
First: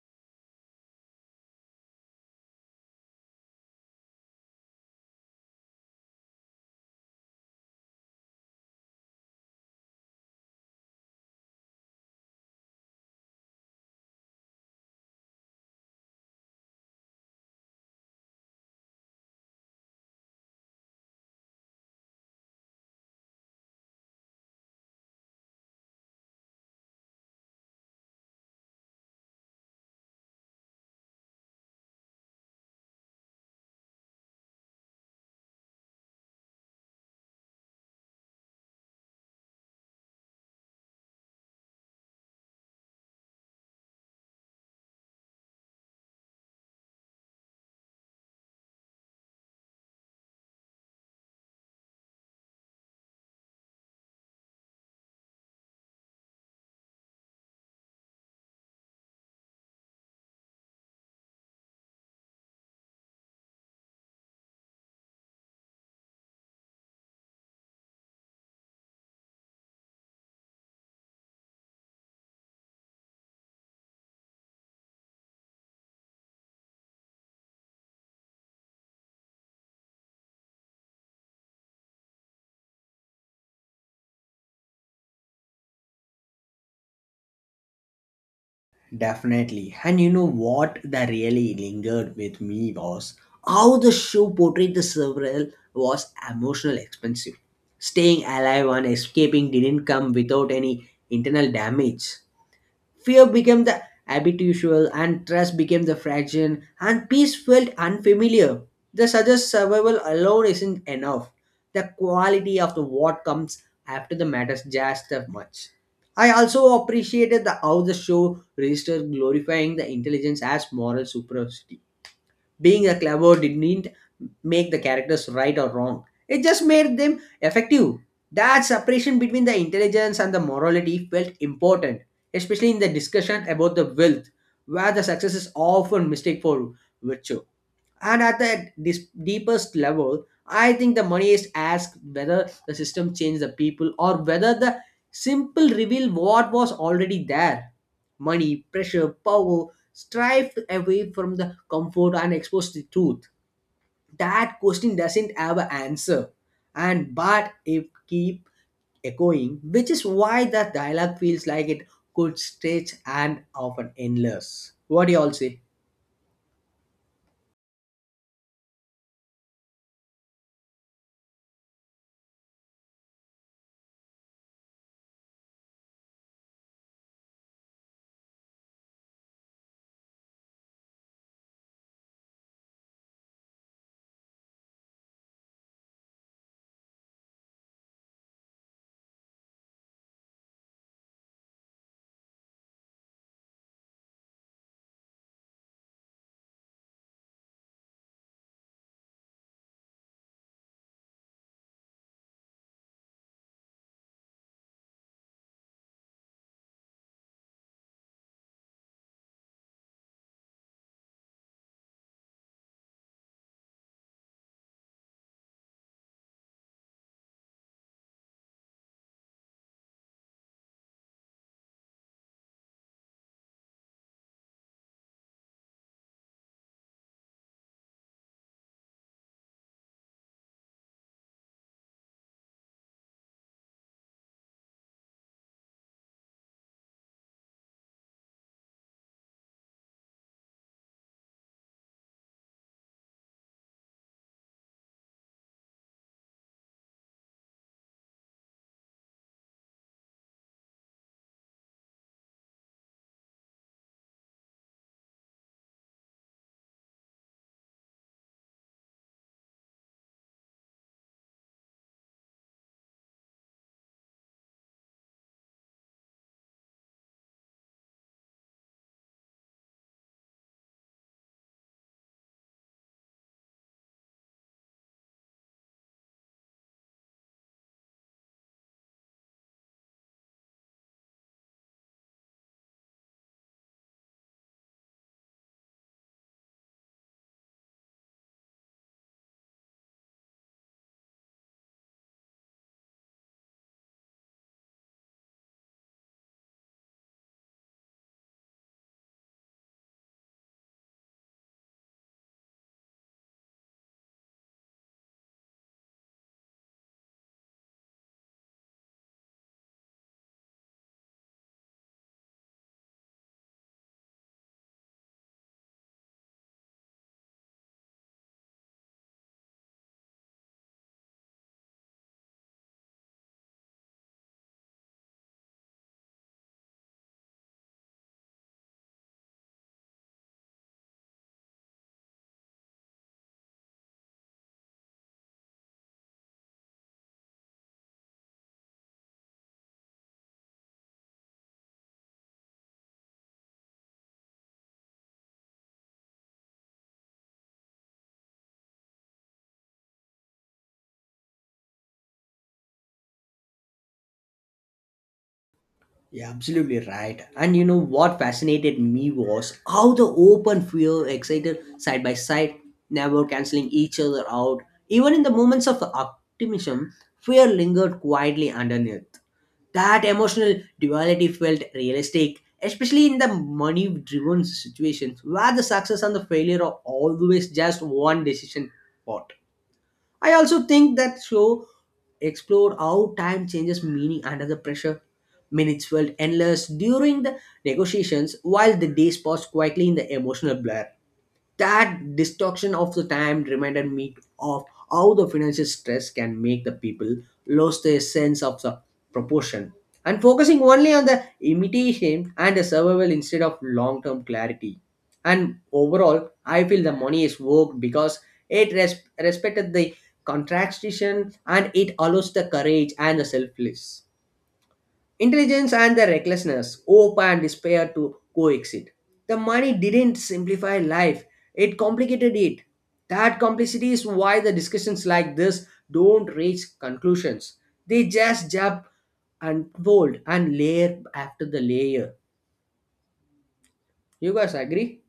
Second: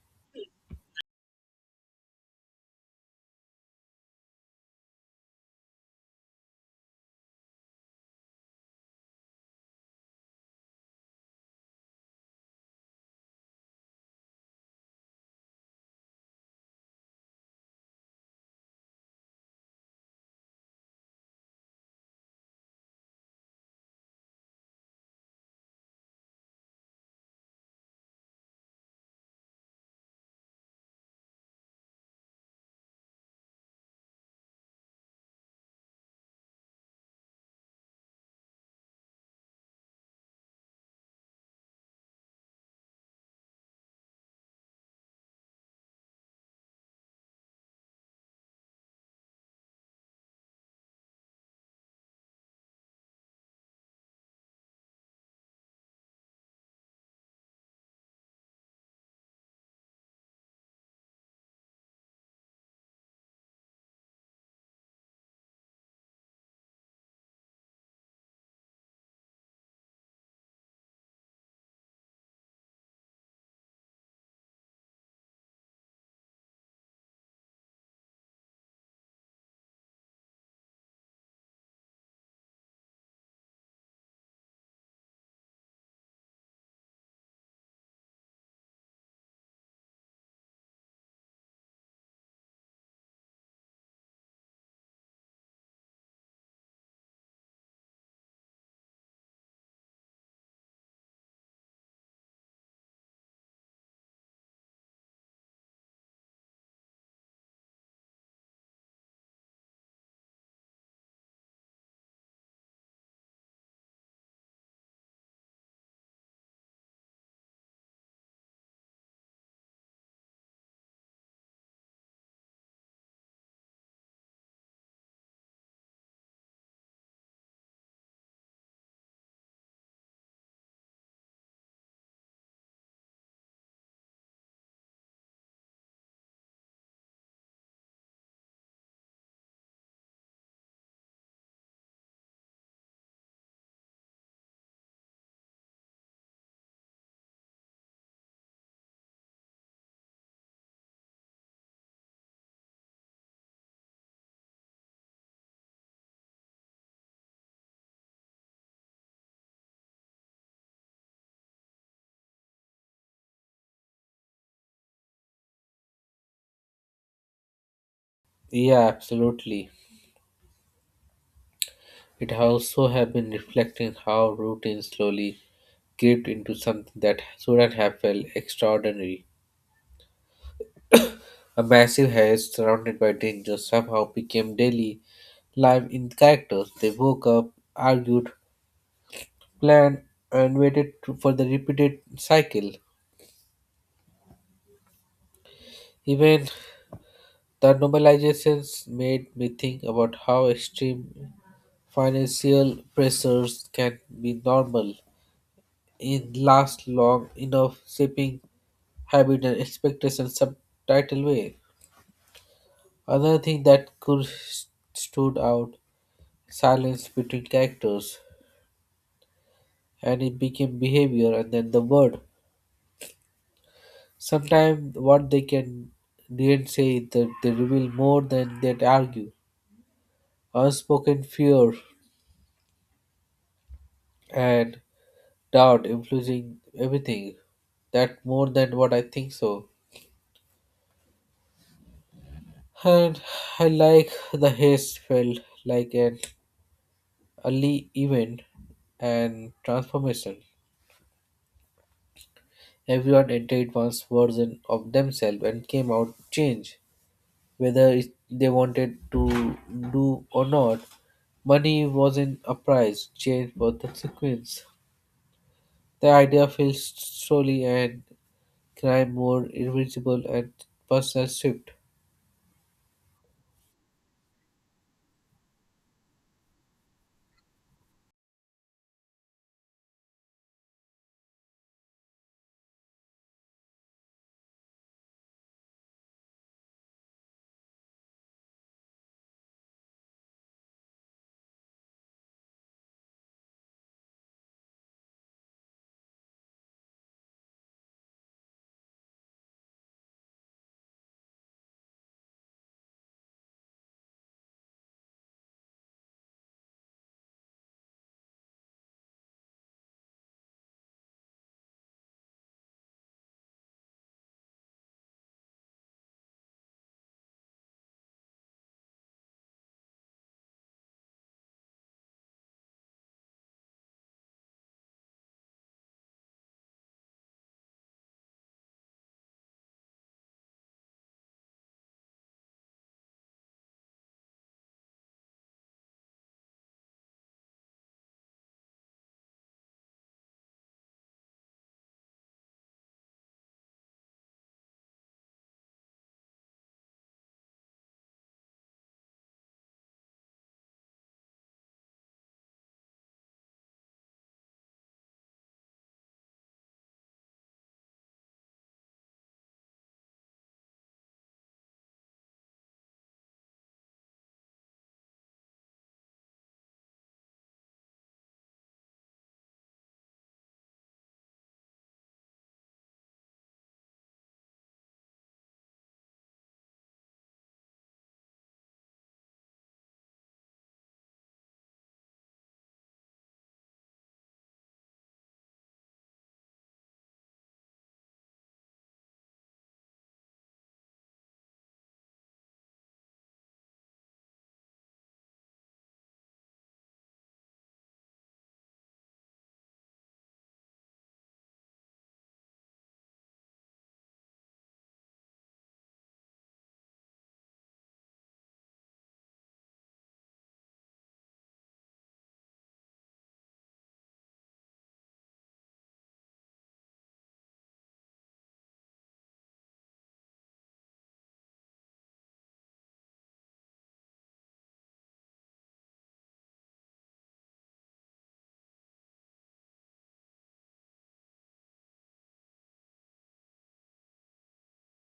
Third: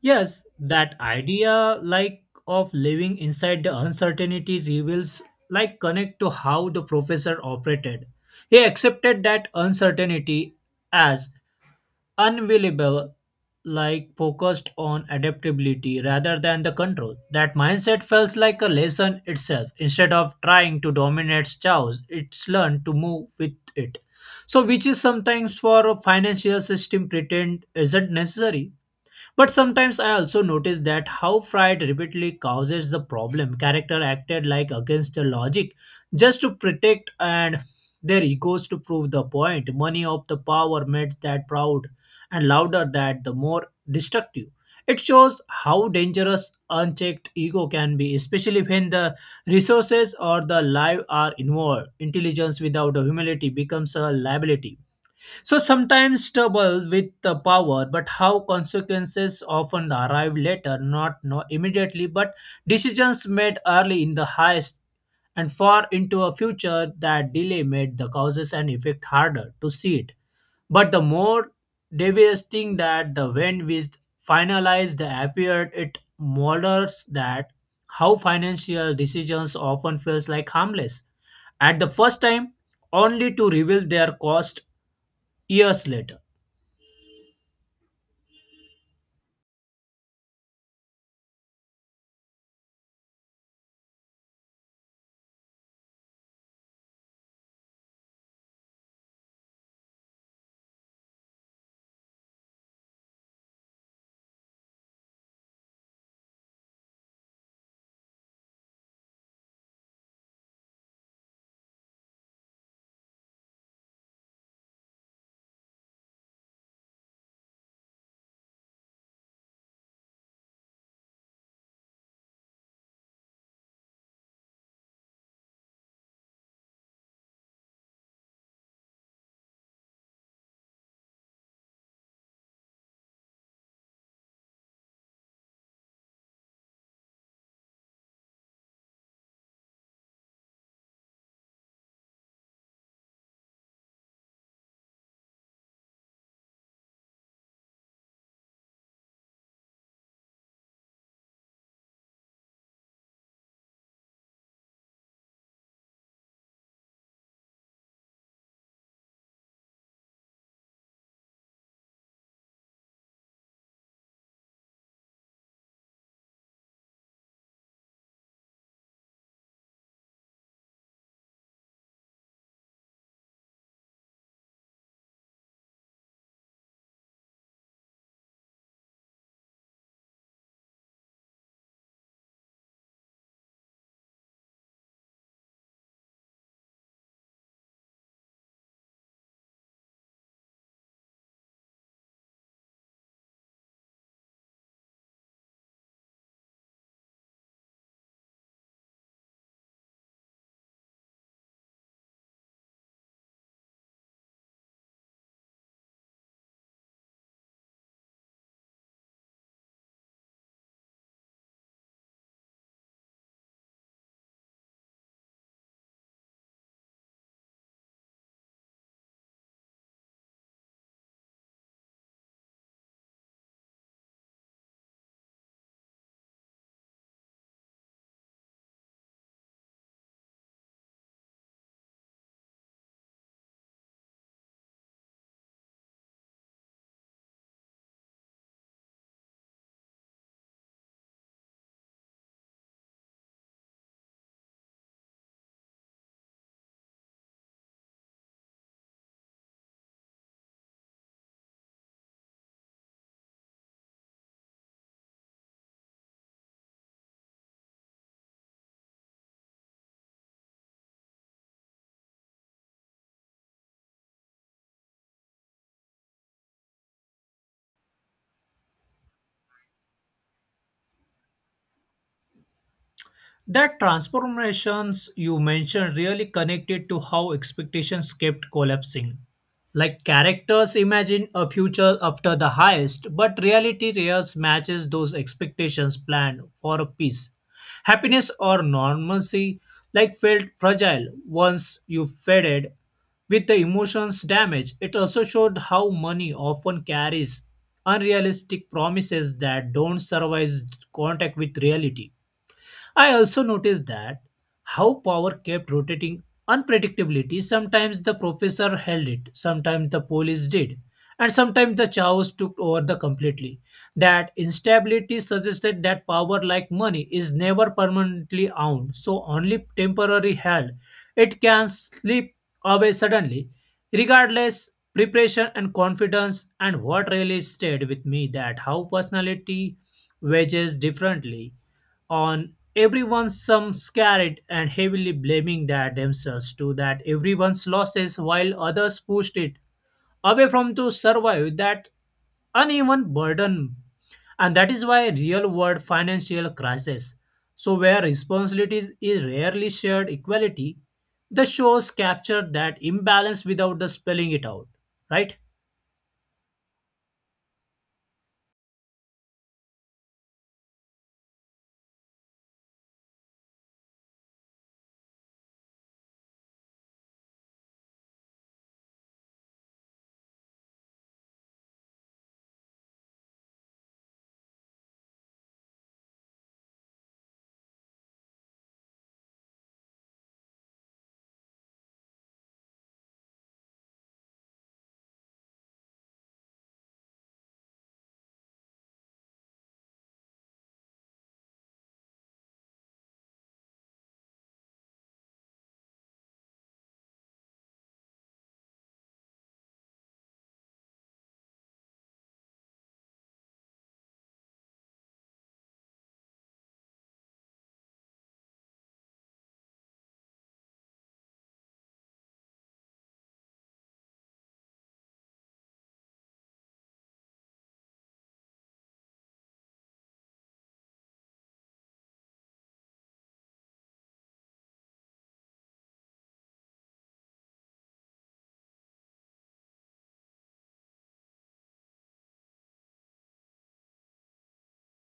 Speaker 2: Yes, that idea like of living inside the uncertainty reveals like connect to how the professor operated. He accepted that uncertainty as unavailable like focused on adaptability rather than the control. That mindset feels like a lesson itself. Instead of trying to dominate chaos, it's learned to move with it. So which is sometimes for a financial system pretend isn't necessary, but sometimes I also notice that how Fried repeatedly causes the problem. Character acted like against the logic just to protect and their egos to prove the point. Money of the power made that proud and louder that the more destructive. It shows how dangerous unchecked ego can be, especially when the resources or the life are involved. Intelligence without the humility becomes a liability. So sometimes trouble with the power, but how consequences often arrive later, not no immediately, but decisions made early in the highest and far into a future that delay made the causes and effect harder to see it. But the more devastating that the when we finalized the appeared, it models that how financial decisions often feels like harmless at the first time only to reveal their cost years later.
Speaker 3: Definitely. And you know what, that really lingered with me was how the show portrayed the several was emotional expensive. Staying alive and escaping didn't come without any internal damage. Fear became the habitual, and trust became the fraction, and peace felt unfamiliar. They suggest survival alone isn't enough. The quality of the what comes after the matters just as much. I also appreciated the, how the show registered glorifying the intelligence as moral superiority, being a clever didn't make the characters right or wrong. It just made them effective. That separation between the intelligence and the morality felt important, especially in the discussion about the wealth, where the success is often mistaken for virtue. And at the dis- deepest level, I think the money is asked whether the system changed the people or whether the simple reveal what was already there. Money, pressure, power, strive away from the comfort and expose the truth. That question doesn't have an answer. And but it keep echoing, which is why that dialogue feels like it could stretch and often endless. What do you all say?
Speaker 1: Yeah, absolutely. It also have been reflecting how routine slowly shaped into something that shouldn't have felt extraordinary. A massive haze surrounded by danger somehow became daily life in characters. They woke up, argued, planned, and waited to- for the repeated cycle. Even the normalizations made me think about how extreme financial pressures can be normal in last long enough shaping habit and expectation subtitle way. Another thing that could stood out silence between characters, and it became behavior and then the word. Sometimes what they can didn't say that they reveal more than they argue. Unspoken fear and doubt influencing everything. That more than what I think so. And I like the haste felt like an early event and transformation. Everyone entered one's version of themselves and came out changed, whether it, they wanted to do or not. Money wasn't a price, change was the consequence. The idea feels slowly and crime more invisible and personal shift.
Speaker 2: That transformations you mentioned really connected to how expectations kept collapsing. Like characters imagine a future after the highest, but reality rarely matches those expectations planned for a peace. Happiness or normalcy like felt fragile once you faded with the emotions damage. It also showed how money often carries unrealistic promises that don't survive contact with reality. I also noticed that how power kept rotating unpredictability. Sometimes the professor held it, sometimes the police did, and sometimes the chaos took over the completely. That instability suggested that power, like money, is never permanently owned, so only temporary held. It can slip away suddenly. Regardless, preparation and confidence, and what really stayed with me that how personality wages differently on everyone's some scared and heavily blaming that themselves to that everyone's losses while others pushed it away from to survive that uneven burden and that is why real world financial crisis so where responsibilities is rarely shared equality the shows capture that imbalance without the spelling it out, right?
Speaker 3: Yeah, absolutely right. And you know what fascinated me was how the open fuel excited side by side, never canceling each other out. Even in the moments of optimism, fear lingered quietly underneath. That emotional duality felt realistic, especially in the money driven situations where the success and the failure are always just one decision. Pot. I also think that show explore how time changes meaning under the pressure. Minutes felt endless during the negotiations while the days passed quietly in the emotional blur. That distortion of the time reminded me of how the financial stress can make the people lose their sense of the proportion and focusing only on the imitation and the survival instead of long-term clarity. And overall, I feel the money is worked because it res- respected the contraction and it allows the courage and the selfless. Intelligence and the recklessness, hope and despair to coexist. The money didn't simplify life, it complicated it. That complexity is why the discussions like this don't reach conclusions. They just jump unfold and layer after the layer. You guys agree?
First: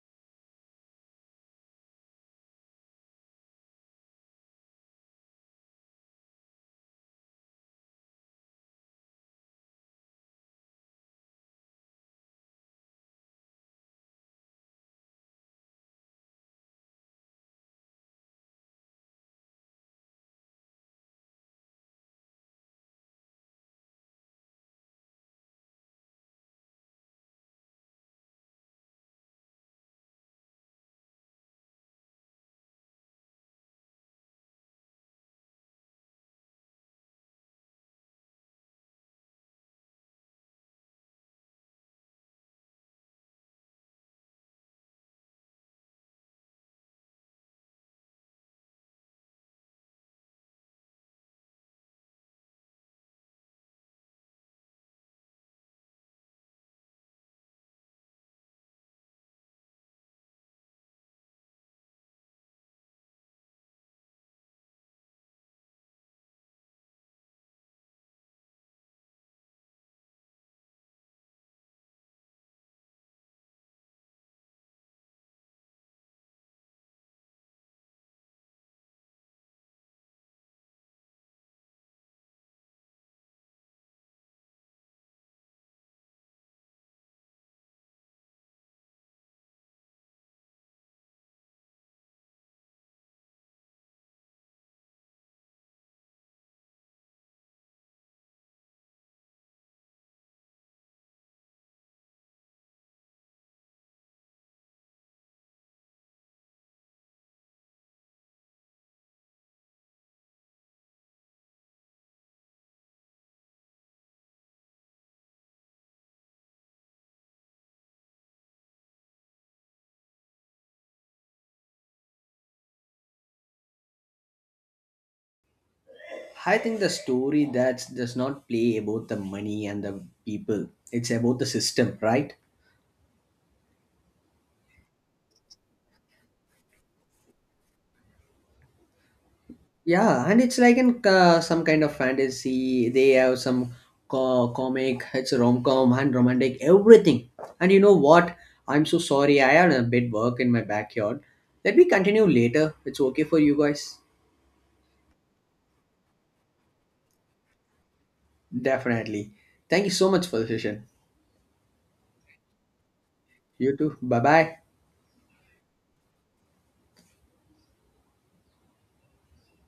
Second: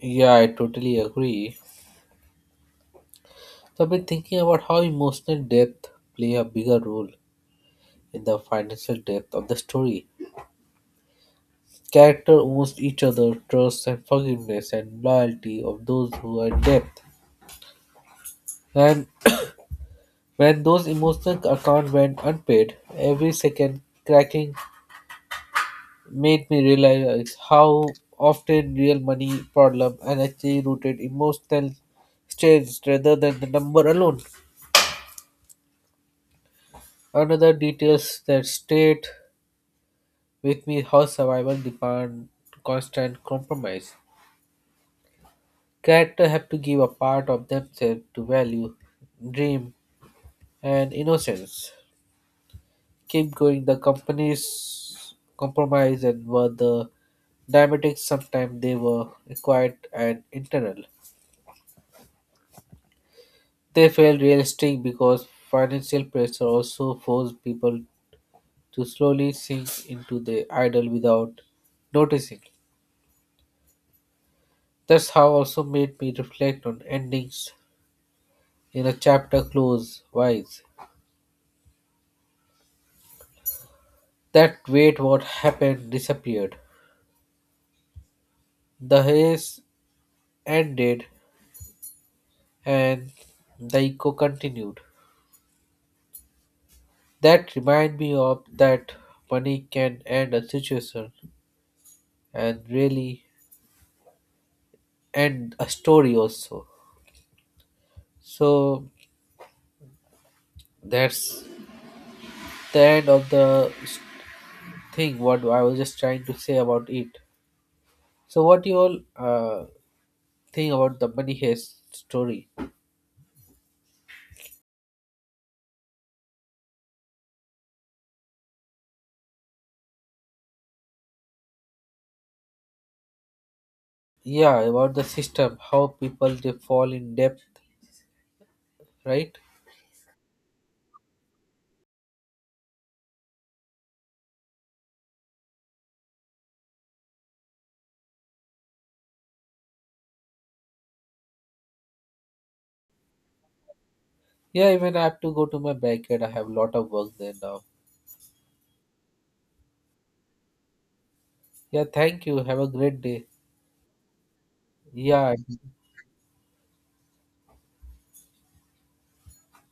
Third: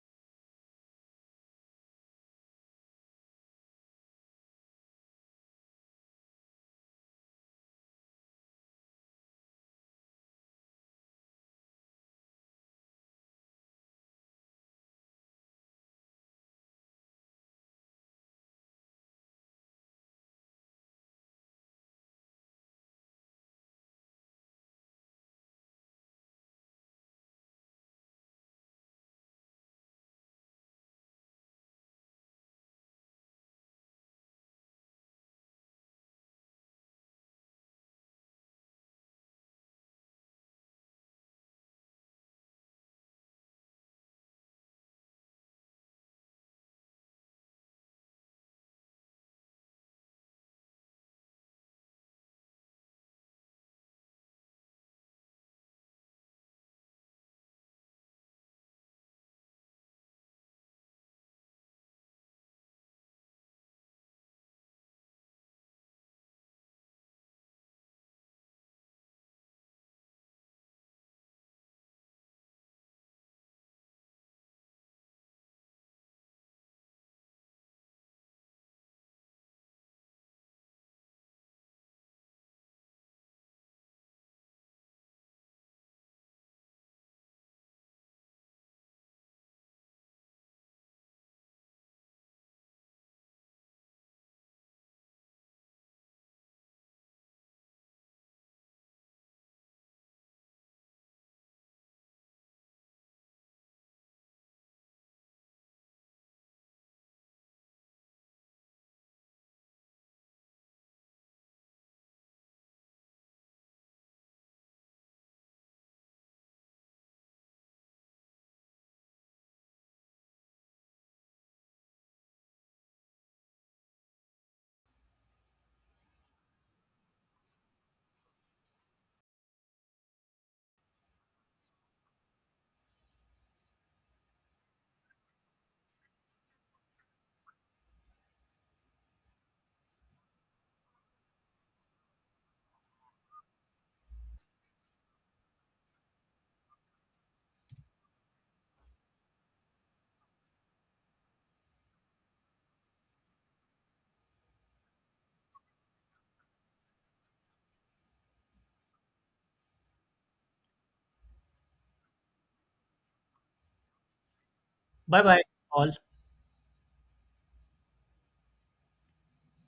Speaker 1: Yeah, I totally agree. So I've been thinking about how emotional depth play a bigger role in the financial depth of the story. Character owes each other trust and forgiveness and loyalty of those who are in debt. And when those emotional accounts went unpaid, every second cracking made me realize how often real money problem and actually rooted emotional states rather than the number alone. Another details that stayed with me how survival demand constant compromise. Character have to give a part of themselves to value, dream, and innocence keep going. The companies compromised and were the diabetics sometimes they were acquired and internal. They felt realistic because financial pressure also forced people to slowly sink into the idol without noticing. That's how also made me reflect on endings in a chapter close wise. That wait what happened disappeared. The haze ended and the echo continued. That remind me of that money can end a situation and really end a story also. So that's the end of the s- thing what I was just trying to say about it. So what you all uh, think about the money heist story?
Speaker 3: I think the story that does not play about the money and the people. It's about the system, right?
Speaker 1: Yeah, about the system, how people they fall in depth, right?
Speaker 3: Yeah, and it's like in uh, some kind of fantasy. They have some co- comic, it's a rom com and romantic, everything. And you know what? I'm so sorry. I had a bit work in my backyard. Let me continue later. It's okay for you guys?
Speaker 1: Yeah, even I have to go to my backyard. I have a lot of work there now.
Speaker 3: Definitely. Thank you so much for the session.
Speaker 1: Yeah, thank you. Have a great day.
Speaker 3: You too. Bye bye.
Speaker 2: Bye
Speaker 1: Yeah,
Speaker 2: bye all.